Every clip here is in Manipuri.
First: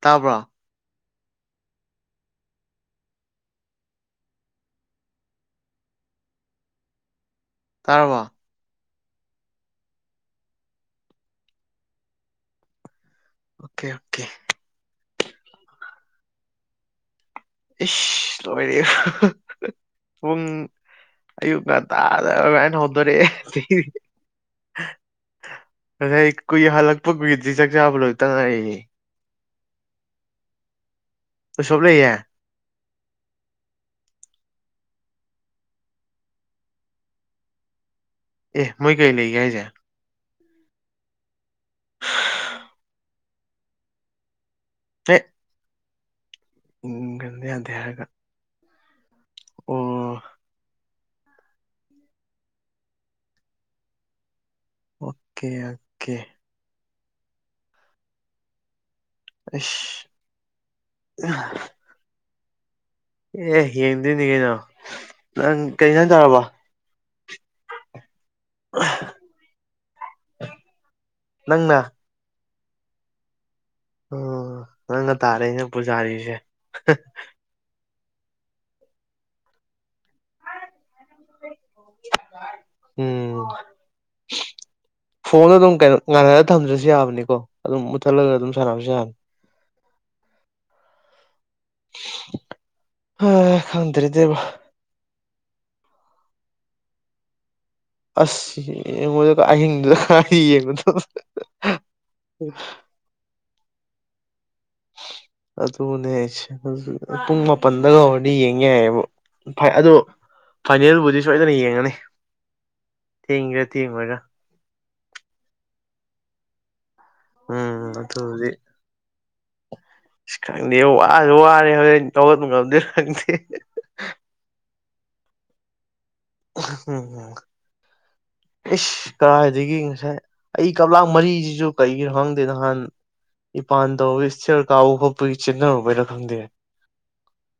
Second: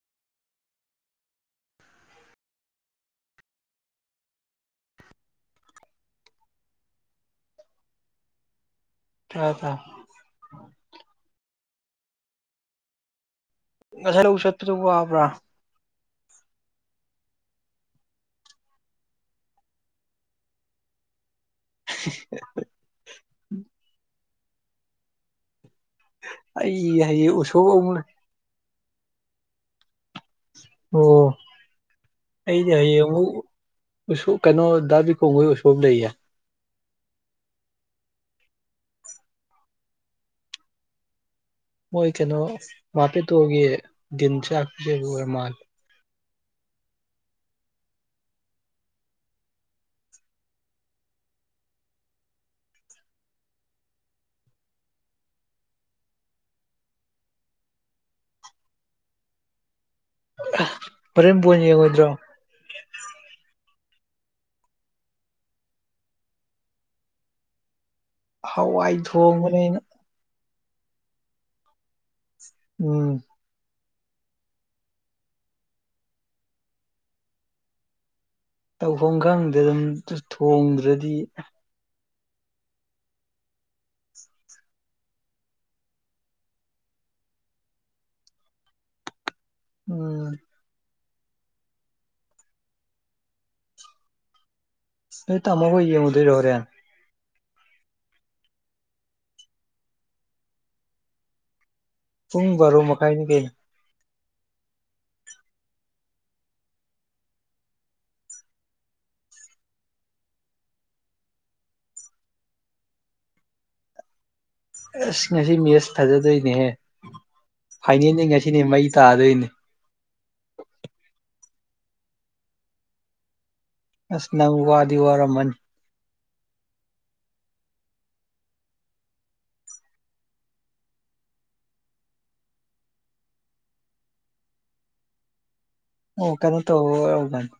ꯇꯥꯕ꯭ꯔꯣ꯫ ꯇꯥꯔꯕꯣ꯫ ꯇꯥꯔꯦ ꯇꯥ꯫ ꯑꯣꯀꯦ ꯑꯣꯀꯦ ꯉꯁꯥꯏ ꯂꯕꯨꯛ ꯆꯠꯄꯗꯣ ꯋꯥꯕ꯭ꯔ꯫ ꯏꯁ ꯂꯣꯏꯔꯦ ꯄꯨꯡ ꯑꯌꯨꯛ ꯉꯟ ꯇꯥꯅ [unintelligible] ꯍꯧꯗꯣꯔꯛꯑꯦ꯫ ꯉꯁꯥꯏ ꯀꯨꯏ ꯑꯩ ꯍꯜꯂꯛꯄ ꯍꯌꯦꯡ ꯀꯨꯏꯗ꯭ꯔꯤ ꯎꯁꯣꯞ ꯆꯥꯛ ꯆꯥꯕ ꯑꯃꯨꯛ ꯂꯣꯏꯕꯇ ꯉꯥꯏꯔꯤ꯫ ꯑꯣ꯫ ꯎꯁꯣꯞ ꯂꯩꯌꯦ꯫ ꯑꯩꯗꯤ ꯍꯌꯦꯡ ꯑꯃꯨꯛ ꯎꯁꯣ ꯀꯩꯅꯣ ꯗꯥ ꯕꯤꯀꯝ ꯍꯣꯏ ꯎꯁꯣꯞ ꯂꯩꯌꯦ꯫ ꯑꯦ ꯃꯣꯏ ꯀꯩ ꯂꯩꯒꯦ ꯍꯥꯏꯁꯦ? ꯃꯣꯏ ꯀꯩꯅꯣ ꯃꯥꯄꯦꯠꯇꯣꯒꯤ ꯗꯤꯟ ꯆꯥꯛ ꯄꯤꯖꯕ ꯑꯦ ꯑꯣꯏꯔ ꯃꯥꯜꯂꯦ꯫ [unintelligible] ꯌꯥꯗꯦ ꯍꯥꯏꯔꯒ ꯑꯣ ꯑꯣꯀꯦ ꯑꯣꯀꯦ ꯑꯩꯁ ꯍꯣꯔꯦꯟ ꯕꯣꯟ ꯌꯦꯡꯉꯣꯏꯗ꯭ꯔꯣ? ꯑꯦ ꯌꯦꯡꯗꯣꯏꯅꯤ ꯀꯩꯅꯣ ꯅꯪ ꯀꯩꯖꯥꯡ ꯆꯥꯔꯕꯥ? [inaudible] ꯍꯋꯥꯏ ꯊꯣꯡꯕꯅꯦ ꯑꯩꯅ ꯅꯪꯅ? ꯎꯝ꯫ ꯑꯣ ꯅꯪꯅ ꯇꯥꯔꯦꯅꯦ ꯄꯨꯖꯥꯔꯤꯁꯦ ꯍ ꯇꯧꯐꯝ ꯈꯪꯗꯦ ꯑꯗꯨꯝ ꯊꯣꯡꯗ꯭ꯔꯗꯤ ꯎꯝ꯫ ꯐꯣꯟꯗꯣ ꯑꯗꯨꯝ ꯀꯩꯅꯣ ꯉꯥꯜꯍꯥꯟꯂꯒ ꯊꯥꯝꯗ꯭ꯔꯁꯨ ꯌꯥꯕꯅꯤꯀꯣ ꯑꯗꯨꯝ ꯃꯨꯊꯥꯠꯂꯒ ꯑꯗꯨꯝ ꯁꯥꯟꯅꯕꯁꯨ ꯌꯥꯕꯅꯤ꯫ ꯑꯝ ꯍꯥ ꯈꯪꯗ꯭ꯔꯦꯗ ꯏꯕꯣ ꯅꯣꯏ ꯇꯃꯣꯍꯣꯏ ꯌꯦꯡꯉꯨꯗꯣꯏꯔꯣ ꯍꯣꯔꯦꯟ? ꯑꯁ ꯌꯦꯡꯉꯣꯏꯗ ꯑꯍꯤꯡꯗꯨꯗ ꯀꯥꯏ ꯌꯦꯡꯕꯅꯣ ꯄꯨꯡ ꯕꯔꯣ ꯃꯈꯥꯏꯅꯤ ꯀꯩꯅꯣ꯫ ꯑꯗꯨꯅꯦꯁꯦ ꯑꯗꯨ ꯄꯨꯡ ꯃꯥꯄꯟꯗꯒ ꯍꯧꯔꯗꯤ ꯌꯦꯡꯌꯥꯏꯕꯨ ꯐꯏ ꯑꯗꯨ ꯐꯥꯏꯅꯦꯜꯕꯨꯗꯤ ꯁꯣꯏꯗꯅ ꯌꯦꯡꯉꯅꯤ ꯊꯦꯡꯒꯦꯔꯥ ꯊꯦꯡꯉꯣꯏꯔꯥ? ꯑꯁ ꯉꯁꯤ ꯃꯦꯠꯁ ꯐꯖꯗꯣꯏꯅꯦꯍꯦ ꯎꯝ ꯐꯥꯏꯅꯦꯜꯗꯒꯤ ꯑꯗꯨꯕꯨꯗꯤ ꯉꯁꯤꯅ ꯍꯦꯟ ꯃꯩ ꯇꯥꯗꯣꯏꯅꯦ꯫ ꯑꯁ ꯈꯪꯗꯦ ꯋꯥꯁꯨ ꯋꯥꯔꯦ ꯍꯣꯔꯦꯟ ꯍꯧꯒꯥꯠꯄ ꯉꯝꯗꯣꯏꯔ ꯈꯪꯗꯦ꯫ ꯑꯁ ꯅꯪ ꯋꯥꯗꯤ ꯋꯥꯔꯝꯃꯅꯤ꯫ ꯍꯨꯡꯍꯨꯡ ꯏꯁ ꯀꯔꯥꯏꯗꯒꯤ ꯉꯁꯥꯏ ꯑꯩ ꯀꯥꯞꯂꯛ ꯃꯔꯤꯁꯤꯁꯨ ꯀꯩꯒꯤꯅꯣ ꯈꯪꯗꯦ ꯅꯍꯥꯟ ꯏꯄꯥꯟ ꯇꯧꯕꯒꯤ ꯏꯁꯇꯤꯌꯥꯔ ꯀꯥꯕ ꯈꯣꯠꯄꯒꯤ ꯆꯦꯟꯗꯔꯨꯕꯏꯔꯥ? ꯑꯣ ꯀꯩꯅꯣꯇꯧꯕ ꯑꯣꯏꯔꯝꯒꯅꯤ꯫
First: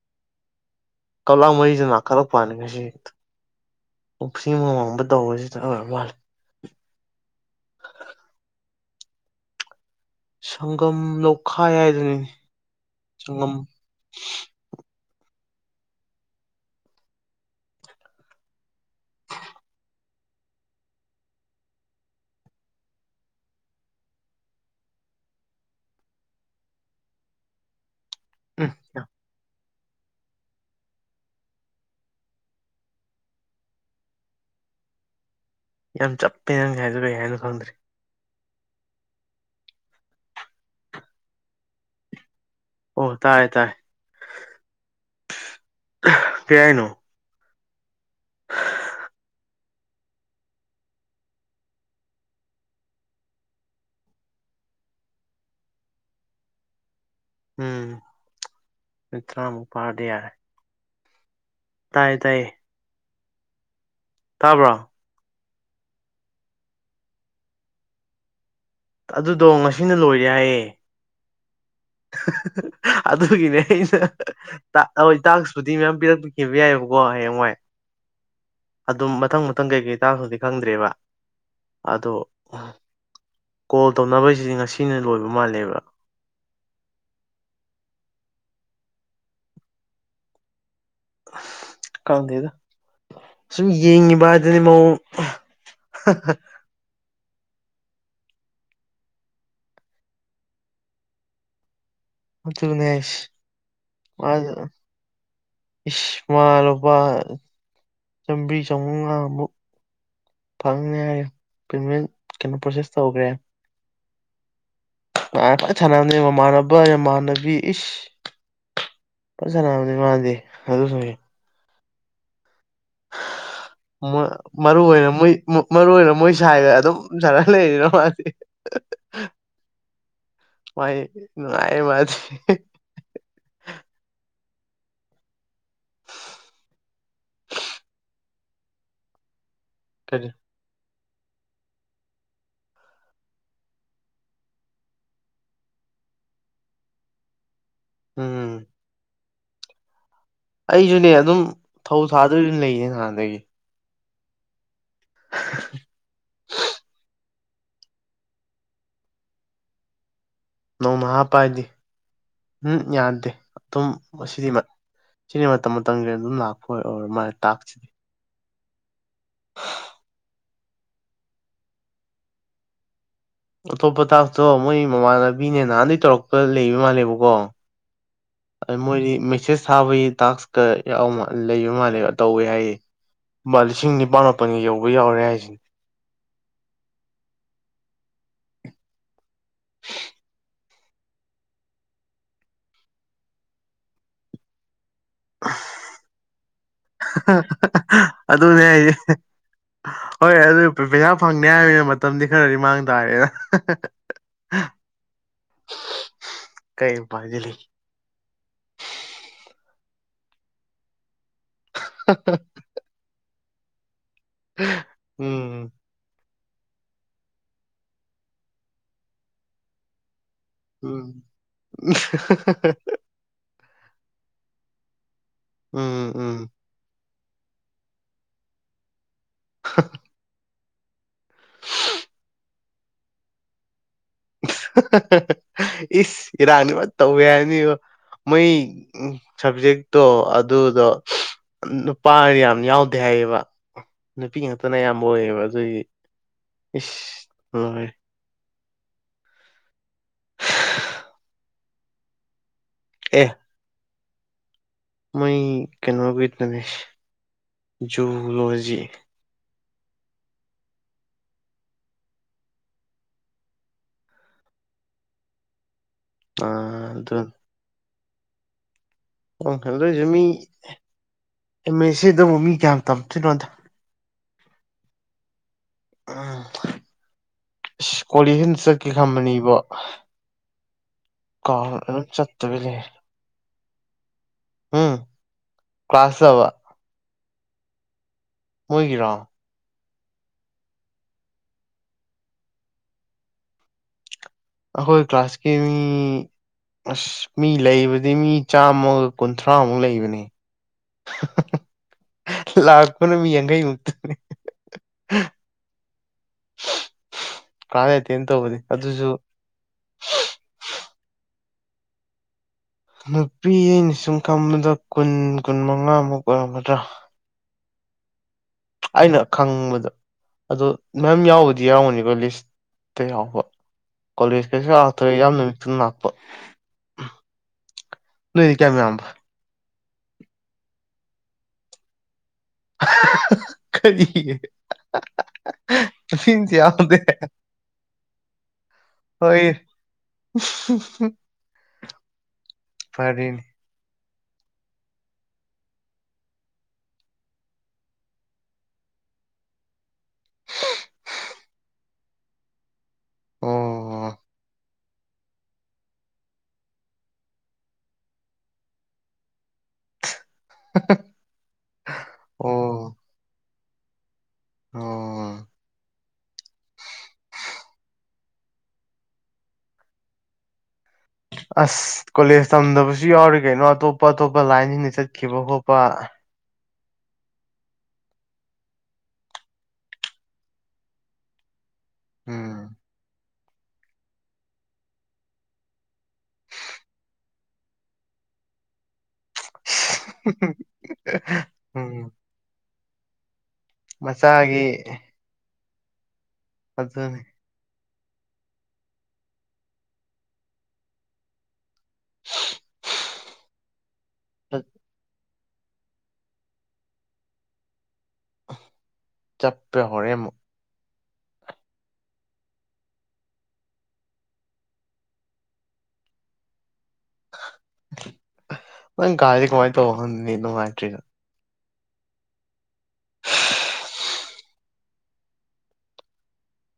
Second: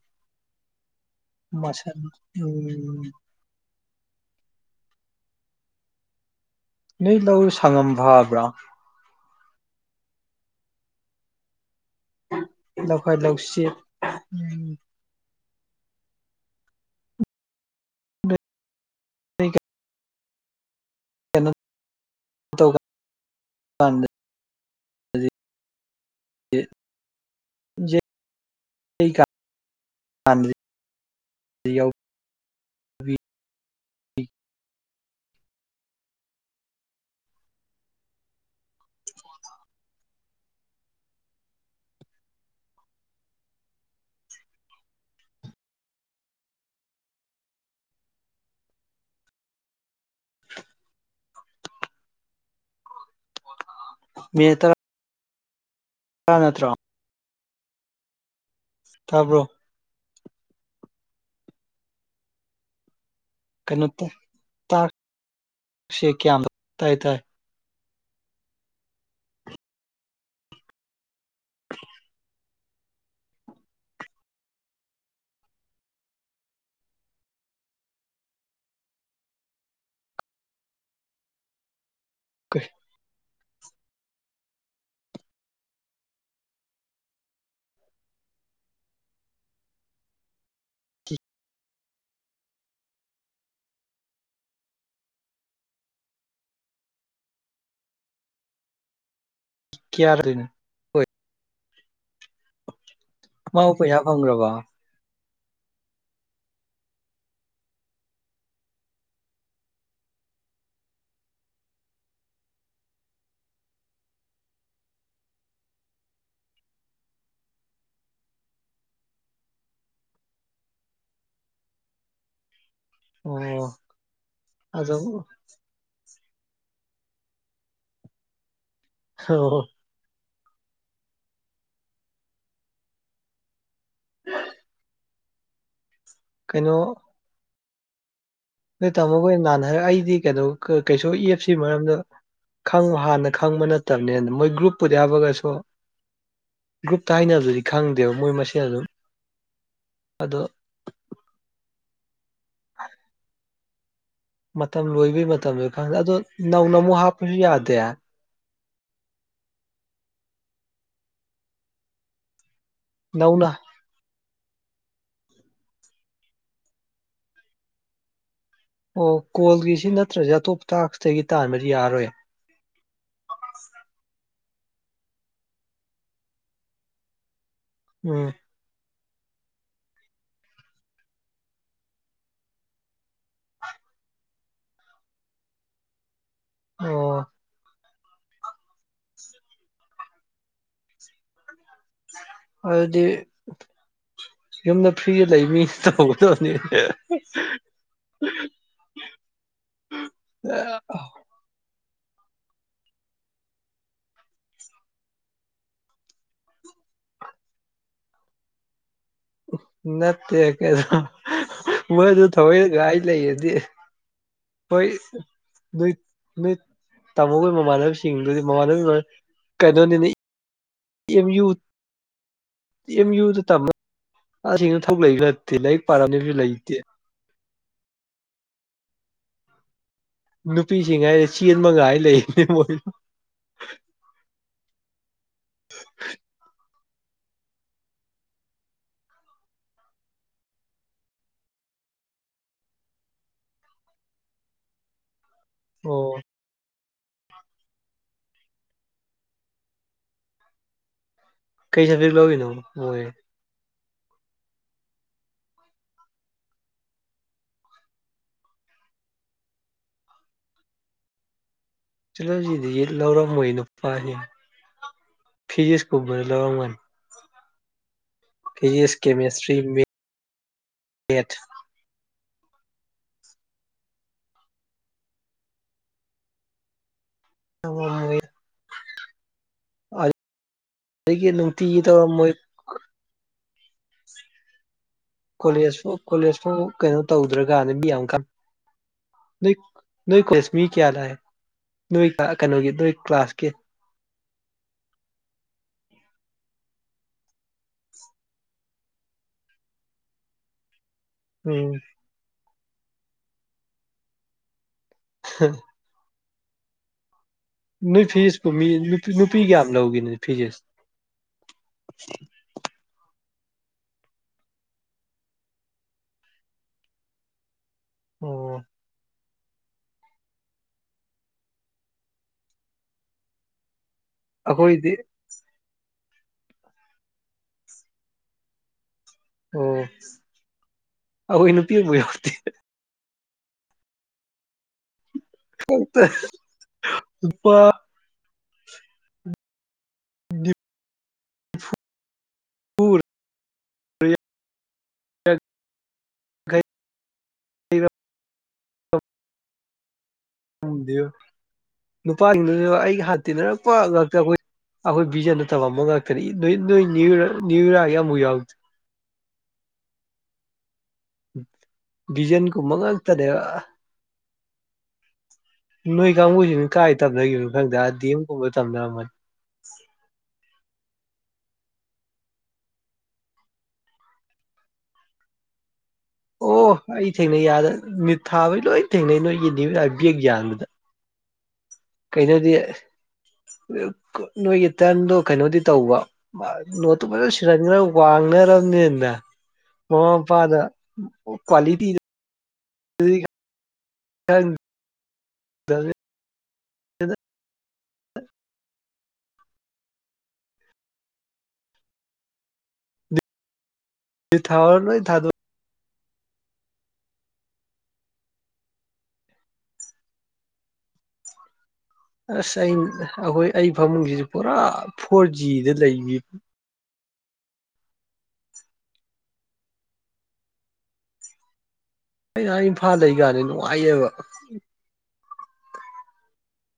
ꯀꯥꯞꯂꯥꯛ ꯃꯔꯤꯁꯦ ꯃꯁꯟ ꯅꯈꯥꯠꯂꯛꯄ ꯋꯥꯅꯤ ꯉꯥꯁꯤ꯫ ꯎꯝ [unintelligible] ꯅꯣꯏ ꯂꯧ ꯁꯪꯉꯝ ꯐꯥꯕ꯭ꯔꯥ? ꯁꯪꯒꯝ ꯂꯧꯈꯥꯏ ꯍꯥꯏꯗꯨꯅꯤꯅꯦ꯫ ꯂꯧꯈꯥꯏ ꯁꯪꯒꯝ ꯂꯧꯁꯤꯠ ꯅꯣꯏ [unintelligible] ꯌꯩ ꯎꯝ ꯌꯥꯝ [inaudible] ꯌꯥꯎꯕꯤ ꯌꯥꯝ ꯆꯥꯞꯄꯦ ꯫ ꯅꯪ ꯁꯥꯏꯍꯥꯏꯗꯣ ꯀꯩ ꯍꯥꯏꯅꯣ ꯈꯪꯗ꯭ꯔꯦ ꯫ ꯑꯣ ꯇꯥꯏ ꯇꯥꯏ ꯀꯩ ꯍꯥꯏꯅꯣ? ꯃꯦꯇꯥꯔ [unintelligible] [unintelligible] ꯅꯠꯇ꯭ꯔꯣ ꯎꯝ ꯃꯤꯅꯤꯠ ꯇꯥꯕ꯭ꯔꯣ ꯇ꯭ꯔꯥꯃꯨꯛ ꯐꯥꯔꯗꯤ ꯌꯥꯔꯦ꯫ ꯇꯥꯏꯌꯦ ꯇꯥꯏꯌꯦ꯫ ꯀꯩꯅꯝꯇ ꯇꯥꯕ꯭ꯔꯣ? ꯆꯦ ꯀꯤꯌꯥꯝ ꯇꯥꯏ ꯇꯥꯏ ꯑꯗꯨꯗꯣ ꯉꯁꯤꯅ ꯂꯣꯏꯔꯦ ꯍꯥꯏꯌꯦ ꯍꯥ ꯍꯥ ꯍꯥ ꯑꯗꯨꯒꯤꯅꯦ ꯑꯩꯅ ꯇ ꯍꯣꯏ ꯇꯥꯛꯁꯄꯨꯗꯤ ꯃꯌꯥꯝ ꯄꯤꯔꯥꯛꯈꯤꯕ ꯌꯥꯏꯌꯦꯕꯀꯣ ꯍꯥꯌꯦꯡꯋꯥꯏ ꯑꯗꯨꯝ ꯃꯊꯪ ꯃꯊꯪ ꯀꯩꯀꯩ ꯇꯥꯁꯅꯣꯗꯤ ꯈꯪꯗ꯭ꯔꯦꯕ ꯑꯗꯣ ꯀꯩ ꯀꯣꯜ ꯇꯧꯅꯕꯩꯁꯤꯗꯤ ꯉꯁꯤꯅ ꯂꯣꯏꯕ ꯃꯥꯜꯂꯦꯕ ꯍꯨꯝ ꯈꯪꯗꯦꯗꯥ ꯁꯨꯝ ꯌꯦꯡꯉꯤꯕꯗꯨꯅꯤ ꯃꯑꯣꯡ ꯍꯥꯍꯥ ꯀꯤꯌꯥꯗ꯭ꯔꯦꯅꯦ ꯑꯗꯨꯅꯦꯍꯥꯏꯁ ꯃꯥꯕꯨ ꯄꯩꯁꯥ ꯐꯪꯈ꯭ꯔꯕ ꯃꯖꯨ ꯏꯁ ꯃꯥ ꯂꯨꯄꯥ ꯆꯥꯝꯔꯤ ꯆꯥꯃꯉꯥꯃꯨꯛ ꯐꯪꯅꯦꯍꯥꯏ ꯄꯦꯃꯦꯟ ꯀꯩꯅꯣ ꯄ꯭ꯔꯣꯁꯦꯁ ꯇꯧꯈ꯭ꯔꯦꯝ ꯐꯖ ꯁꯥꯟꯅꯕꯅꯦ ꯃꯃꯥꯟꯅꯕ ꯃꯃꯥꯟꯅꯕꯤ ꯏꯁ ꯐꯥꯟ ꯁꯥꯟꯅꯕꯅꯦ ꯃꯥꯗꯤ ꯑꯗꯨꯅꯅꯤ ꯑꯣ ꯃꯥ ꯃꯔꯨ ꯑꯗꯨꯝ ꯑꯣꯏꯅ ꯑꯣ ꯃꯣꯏ ꯃꯨ ꯃꯔꯨ ꯑꯣꯏꯅ ꯃꯣꯏ ꯁꯥꯏꯒ ꯑꯗꯨꯝ ꯁꯥꯟꯅ ꯂꯩꯔꯦꯗ ꯃꯥꯗꯤ ꯍꯜꯂꯣ ꯃꯥꯏ ꯅꯨꯡꯉꯥꯏꯌꯦ ꯃꯥꯗꯤ [unintelligible] ꯀꯩꯅꯣ ꯅꯣꯏ ꯇꯥꯃꯣ ꯍꯣꯏ ꯅꯍꯥꯟ ꯍꯥꯏꯔ ꯑꯩꯗꯤ ꯀꯔꯤ ꯀꯩꯅꯣ ꯀꯩꯁꯨ ꯏꯑꯦꯞꯁꯤ ꯃꯔꯝꯗ ꯈꯪ ꯍꯥꯟꯅ ꯈꯪꯕ ꯅꯠꯇꯕꯅꯤꯅ ꯃꯣꯏ ꯒ꯭ꯔꯨꯞꯄꯨꯗ ꯍꯥꯞꯄꯒꯁꯨ ꯒ꯭ꯔꯨꯞꯇ ꯍꯥꯏꯅꯕꯗꯨꯗꯤ ꯈꯪꯗꯦꯕ ꯃꯣꯏ ꯎꯝ ꯃꯁꯦꯟ ꯑꯗꯨꯝ ꯑꯗꯣ ꯑꯩꯖꯨꯅꯦ ꯑꯗꯨꯝ ꯊꯧ ꯁꯥꯗꯕꯤ ꯑꯗꯨꯝ ꯂꯩꯅꯦ ꯅꯍꯥꯟꯗꯒꯤ ꯃꯇꯝ ꯂꯣꯏꯕꯒꯤ ꯃꯇꯝꯖꯨ ꯈꯪꯗꯦ ꯑꯗꯣ ꯅꯧꯅ ꯑꯃꯨꯛ ꯍꯥꯞꯄꯖꯨ ꯌꯥꯗꯦ ꯅꯣꯡꯃ ꯍꯄꯥ ꯍꯥꯏꯗꯤ ꯎꯝ ꯌꯥꯗꯦ ꯅꯧꯅ ꯑꯗꯨꯝ ꯃꯁꯤꯗꯤ ꯃ ꯁꯤꯗꯤ ꯃꯇꯝ ꯃꯇꯝꯒꯤ ꯑꯗꯨꯝ ꯂꯥꯛꯄ ꯑꯣꯏ ꯑꯣꯏꯔ ꯃꯥꯥꯜꯂꯦ ꯇꯥꯛꯁꯤꯗꯤ ꯑꯣ ꯀꯣꯜꯒꯤ ꯁꯤ ꯅꯠꯇ꯭ꯔꯗꯤ ꯑꯇꯣꯞꯄ ꯇꯥꯛꯁꯗꯒꯤ ꯇꯥꯟꯕꯗꯤ ꯌꯥꯔꯔꯣꯏ ꯑꯇꯣꯞꯄ ꯇꯥꯛꯁꯇꯣ ꯃꯣꯏ ꯃꯃꯥꯟꯅꯕꯤꯅꯦ ꯅꯍꯥꯟꯗꯒꯤ ꯇꯧꯔꯛꯄ ꯂꯩꯕ ꯃꯥꯜꯂꯦꯕꯀꯣ ꯎꯝ ꯑꯃꯣꯏꯗꯤ ꯃꯦꯁꯦꯁ ꯊꯥꯕꯒꯤ ꯇꯥꯛꯁ ꯀ ꯌꯥꯎꯕꯃꯥꯟ ꯂꯩꯕ ꯃꯥꯜꯂꯦꯕ ꯇꯧꯋꯦ ꯍꯥꯏꯌꯦ ꯃꯥ ꯂꯤꯁꯤꯡ ꯅꯤꯄꯥꯜ ꯃꯥꯄꯜꯒꯤ ꯌꯧꯕ ꯌꯥꯎꯔꯦ ꯍꯥꯏꯖꯤꯅꯤ ꯑꯣ ꯑꯗꯨꯗꯤ ꯌꯨꯝꯗ ꯐ꯭ꯔꯤꯗ ꯂꯩꯕ ꯃꯤ ꯇꯧꯒꯗꯕꯅꯤ [unintelligible] ꯑꯗꯨꯅꯦ ꯍꯥꯏꯁꯦ ꯍꯣꯏ ꯑꯗꯨ ꯄꯩ ꯄꯩꯁꯥ ꯐꯪꯅꯤ ꯍꯥꯏꯕꯅꯤꯅ ꯃꯇꯝꯗꯤ ꯈꯔꯗꯤ ꯃꯥꯡ ꯇꯥꯔꯦꯅ [unintelligible] ꯀꯩ ꯎꯄꯥꯏꯗꯤ ꯂꯩ ꯅꯠꯇꯦ ꯀꯩꯅꯣ [unintelligible] ꯃꯣꯏꯁꯨ ꯊꯧꯋꯣꯏꯅ ꯉꯥꯏ ꯂꯩꯔꯗꯤ ꯄꯩꯁꯥ ꯎꯝ ꯅꯣꯏ ꯅꯣꯏ ꯇꯥꯃꯣꯒꯤ ꯃꯃꯥꯟꯅꯕꯤꯁꯤꯡꯗꯨꯗꯤ ꯃꯃꯥꯟꯅꯕꯤ ꯂꯣꯏ ꯀꯩꯅꯣꯅꯤꯅꯦ ꯎꯝ ꯑꯦꯝ ꯌꯨ ꯑꯦꯝ ꯌꯨꯗ ꯇꯝꯕ ꯑꯥꯁꯤꯅ ꯊꯕꯛ ꯂꯩꯕꯖꯨ ꯅꯠꯇꯦ ꯂꯥꯏꯔꯤꯛ ꯎꯝ ꯄꯥꯔꯝꯅꯦꯁꯨ ꯎꯝ ꯂꯩꯇꯦ [unintelligible] ꯅꯨꯄꯤꯁꯤꯡ ꯍꯥꯏꯔꯦ ꯆꯦꯟꯕ ꯉꯥꯏ ꯂꯩꯕꯅꯦ ꯃꯣꯏ ꯏꯁ ꯏꯔꯥꯡꯗꯤ ꯐꯖꯅ ꯇꯧꯋꯦ ꯍꯥꯏꯕꯅꯤꯕꯣ ꯃꯣꯏ ꯁꯕꯖꯦꯛꯇꯣ ꯑꯗꯨꯗꯣ ꯅꯨꯄꯥ ꯌꯥꯝ ꯌꯥꯎꯗꯦ ꯍꯥꯏꯌꯦꯕ ꯅꯨꯄꯤ ꯉꯥꯛꯇꯅ ꯑꯌꯥꯝꯕ ꯑꯣꯏꯌꯦꯕ ꯑꯗꯨꯒꯤ ꯑꯣ ꯏꯁ ꯍꯣꯏ ꯀꯩ ꯁꯕꯖꯦꯛ ꯂꯧꯋꯤꯅꯣ ꯃꯣꯏ ꯑꯦ ꯃꯣꯏ ꯀꯩꯅꯣꯒꯤꯗꯨꯅꯦ ꯖꯨꯂꯣꯖꯤ ꯖꯨꯂꯣꯖꯤꯗꯤ ꯂꯧꯔꯝꯃꯣꯏ ꯅꯨꯄꯥꯅꯤ ꯐꯤꯖꯤꯛꯁ ꯀꯨꯝꯕ ꯂꯧꯔꯝꯒꯅꯤ [unintelligible] ꯐꯤꯖꯤꯛꯁ ꯀꯦꯃꯦꯁꯇ꯭ꯔꯤ ꯃꯦ ꯑꯗꯨꯏꯁꯨ ꯃꯤ ꯃꯦꯠ ꯑꯦꯝ ꯃꯦ ꯁꯤꯗꯕꯨ ꯃꯤ ꯀꯌꯥꯝ ꯇꯝꯃꯛ ꯇꯨꯏꯅꯣꯗ ꯎꯝ ꯁꯤ ꯇꯧꯔꯝꯃꯣꯏ ꯀꯣꯂꯦꯖ ꯁꯦ ꯑꯝ ꯆꯠꯀꯦ ꯈꯟꯕꯅꯤ ꯏꯕꯣ ꯑꯗꯨꯗꯒꯤ ꯅꯨꯡꯇꯤꯒꯤ ꯀꯥꯎꯗꯅ ꯇꯧꯔꯝꯃꯣꯏ ꯆꯠꯇꯕꯤ ꯂꯩꯔꯦ ꯎꯝ ꯀꯣꯂꯦꯖ ꯐꯨ ꯀꯣꯂꯦꯖ ꯀ꯭ꯂꯥꯁꯇꯕ ꯐꯥꯎ ꯀꯩꯅꯣ ꯇꯧꯗ꯭ꯔꯒꯥꯅ ꯃꯤꯌꯥꯝ ꯀꯥ ꯃꯣꯏꯒꯤꯔꯣ ꯅꯣꯏ ꯅꯣꯏ ꯀꯣꯂꯦꯖ ꯃꯤ ꯀꯌꯥ ꯂꯥꯛꯑꯦ ꯅꯣꯏ ꯑꯥ ꯀꯩꯅꯣꯒꯤ ꯅꯣꯏ ꯀ꯭ꯂꯥꯁꯀꯤ ꯑꯩꯈꯣꯏ ꯀ꯭ꯂꯥꯁꯀꯤ ꯃꯤ ꯑꯁ ꯃꯤ ꯂꯩꯕꯗꯤ ꯃꯤ ꯆꯥꯝꯃꯒ ꯀꯨꯟꯊ꯭ꯔꯥꯃꯨꯛ ꯂꯩꯕꯅꯦ [unintelligible] ꯎꯝ ꯂꯥꯛꯄꯅ ꯃꯤ ꯌꯥꯡꯈꯩꯃꯨꯛꯇꯅꯤ [unintelligible] [unintelligible] ꯅꯣꯏ ꯑꯦꯇꯦꯟ ꯐꯤꯁꯄꯨ ꯇꯧꯕꯗꯤ ꯃꯤ ꯅꯨ ꯑꯗꯨꯁꯨ ꯅꯨꯄꯤ ꯀꯌꯥꯝ ꯂꯧꯒꯦ ꯐꯤꯖꯦꯁ ꯅꯨꯄꯤ ꯑꯩꯅ ꯁꯨꯝ ꯈꯟꯕꯗ ꯀꯨꯟ ꯀꯨꯟ ꯃꯉꯥꯃꯨꯛ ꯑꯣꯏꯔꯝꯒꯗ꯭ꯔꯥ ꯑꯣ ꯑꯩꯅ ꯈꯪꯕꯗ ꯑꯗꯣ ꯃꯌꯥꯝ ꯌꯥꯎꯕꯨꯗꯤ ꯌꯥꯎꯔꯝꯒꯅꯤꯕ ꯂꯤꯁꯇ ꯌꯥꯎꯕ ꯀꯣꯂꯦꯖ ꯇꯥꯁꯨ ꯑꯩꯈꯣꯏꯗꯤ [unintelligible] ꯅꯣꯏꯗꯤ ꯀꯌꯥꯝ ꯌꯥꯝꯕ ꯑꯣ ꯑꯩꯈꯣꯏ ꯅꯨꯄꯤꯝꯕꯨꯛ ꯌꯥꯎꯗꯦ ꯀꯔꯤꯒꯤ ꯅꯨꯄꯥꯗꯤ ꯑꯃꯥꯇꯥ ꯌꯥꯎꯗꯦ ꯅꯨꯄꯥ ꯍꯣꯏ ꯅꯤꯐꯨ ꯐꯔꯦꯅꯦ [unintelligible] [unintelligible] ꯈꯪꯗꯦꯕꯨ ꯅꯨꯄꯥꯁꯤꯡꯗꯨꯁꯨ ꯑꯩꯒ ꯍꯥ ꯟꯅ ꯇꯤꯟꯅꯔꯛꯄ ꯑꯣ ꯉꯥꯛꯇ ꯑꯩꯈꯣꯏ ꯑꯩꯈꯣꯏ ꯕꯤꯖꯟꯗ ꯇꯝꯃꯝꯃꯒ ꯀꯔꯤ ꯅꯣꯏ ꯅꯣꯏ ꯅ꯭ꯌꯨ ꯅ꯭ꯌꯨ ꯏꯔꯥ ꯑꯃꯨꯛ ꯌꯥꯎꯗꯦ [unintelligible] ꯗꯤꯖꯟ ꯀꯨꯝꯕ ꯑꯣ ꯉꯥꯛꯇꯅꯦ ꯑꯥ ꯑꯣ ꯅꯣꯏ ꯀꯥꯡꯕꯨꯁꯤꯡ ꯀꯥꯏ ꯇꯝꯅꯒꯤꯕꯅꯣ ꯈꯪꯗꯦ ꯗꯤ ꯑꯦꯝꯒꯨꯝꯕ ꯇꯝꯅꯔꯝꯃꯅꯤ ꯑꯁ ꯀꯣꯂꯦꯖ ꯇꯝꯗꯕꯁꯨ ꯌꯥꯎꯔꯤ ꯀꯩꯅꯣ ꯑꯇꯣꯞꯄ ꯑꯇꯣꯞꯄ ꯂꯥꯏꯟꯁꯤꯡꯗ ꯆꯠꯈꯤꯕ ꯈꯣꯠꯄ ꯑꯣ ꯑꯩ ꯊꯦꯡꯅꯩ ꯑꯥꯗ ꯅꯤꯠ ꯊꯥꯕꯩ ꯂꯣꯏ ꯊꯦꯡꯅꯩ ꯅꯣꯏꯒꯤ ꯅ꯭ꯌꯨꯌꯔ ꯕꯦꯛ ꯌꯥꯟꯕꯗ ꯀꯩꯅꯣꯗꯤ ꯎꯝ ꯅꯣꯏꯒꯤ ꯇꯔꯟꯗꯣ ꯀꯩꯅꯣꯗꯤ ꯇꯧꯕ ꯅꯣꯠꯇꯣ ꯐꯖꯅ ꯁꯤꯟꯂꯝꯅꯤꯅ ꯋꯥꯡꯅꯔꯝꯅꯤꯅ ꯃꯃꯥ ꯃꯄꯥꯅ ꯀ꯭ꯋꯥꯂꯤꯇꯤ ꯎꯝ [unintelligible] ꯃꯆꯥꯒꯤ [unintelligible] ꯗꯥꯛꯇꯔꯅꯦ [unintelligible] ꯅꯤꯠ ꯊꯥꯑꯣ ꯂꯣꯏ ꯊꯥꯗꯣꯛ ꯆꯞꯄ꯭ꯔꯥ ꯍꯣꯔꯦꯟ ꯑꯃꯨꯛ ꯑꯁ ꯑꯩ ꯑꯩꯈꯣꯏ ꯑꯩ ꯐꯃꯨꯡꯖꯤꯖꯨ ꯄꯨꯔꯥ ꯐꯣꯔ ꯖꯤꯗ ꯂꯩꯅꯤ ꯅꯪ ꯀꯥꯖꯦ ꯀꯃꯥꯏ ꯇꯧꯕꯅꯣ ꯈꯪꯗꯦ ꯅꯦꯠ ꯅꯨꯡꯉꯥꯏꯇ꯭ꯔꯦ ꯑꯩ ꯑꯥ ꯏꯝꯐꯥꯜꯗ [unintelligible] ꯅꯨꯡꯉꯥꯏꯅꯦꯕ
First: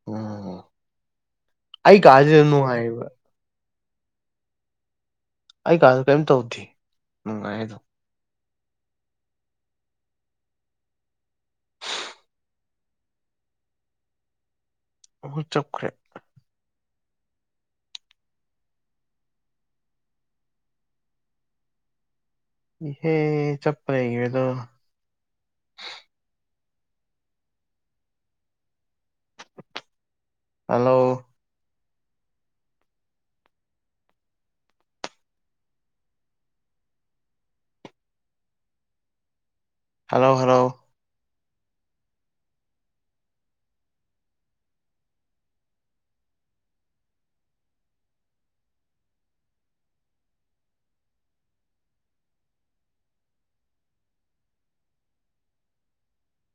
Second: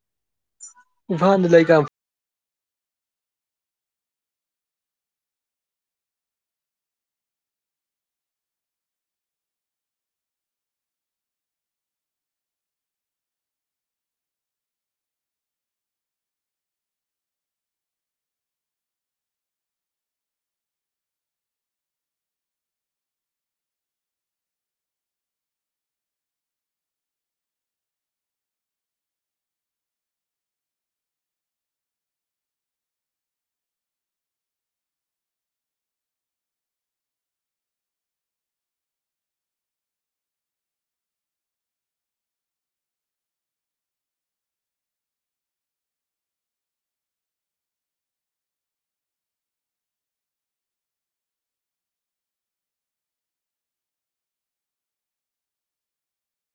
ꯑꯣ ꯏꯝꯐꯥꯜꯗ [unintelligible] ꯑꯩ ꯀꯥꯖꯤꯅ ꯅꯨꯡꯉꯥꯏꯔꯤꯕ ꯑꯩ ꯀꯥꯖꯦ ꯀꯔꯤꯝ ꯇꯧꯗꯦ ꯅꯨꯡꯉꯥꯏꯌꯦ ꯑꯗꯨꯝ ꯎ ꯍꯨꯡ ꯆꯞꯈ꯭ꯔꯦ ꯏꯍꯦ ꯆꯞꯄꯥ ꯂꯩꯒ꯭ꯔꯦꯗꯣ ꯍꯜꯂꯣ ꯍꯜꯂꯣ ꯍꯜꯂꯣ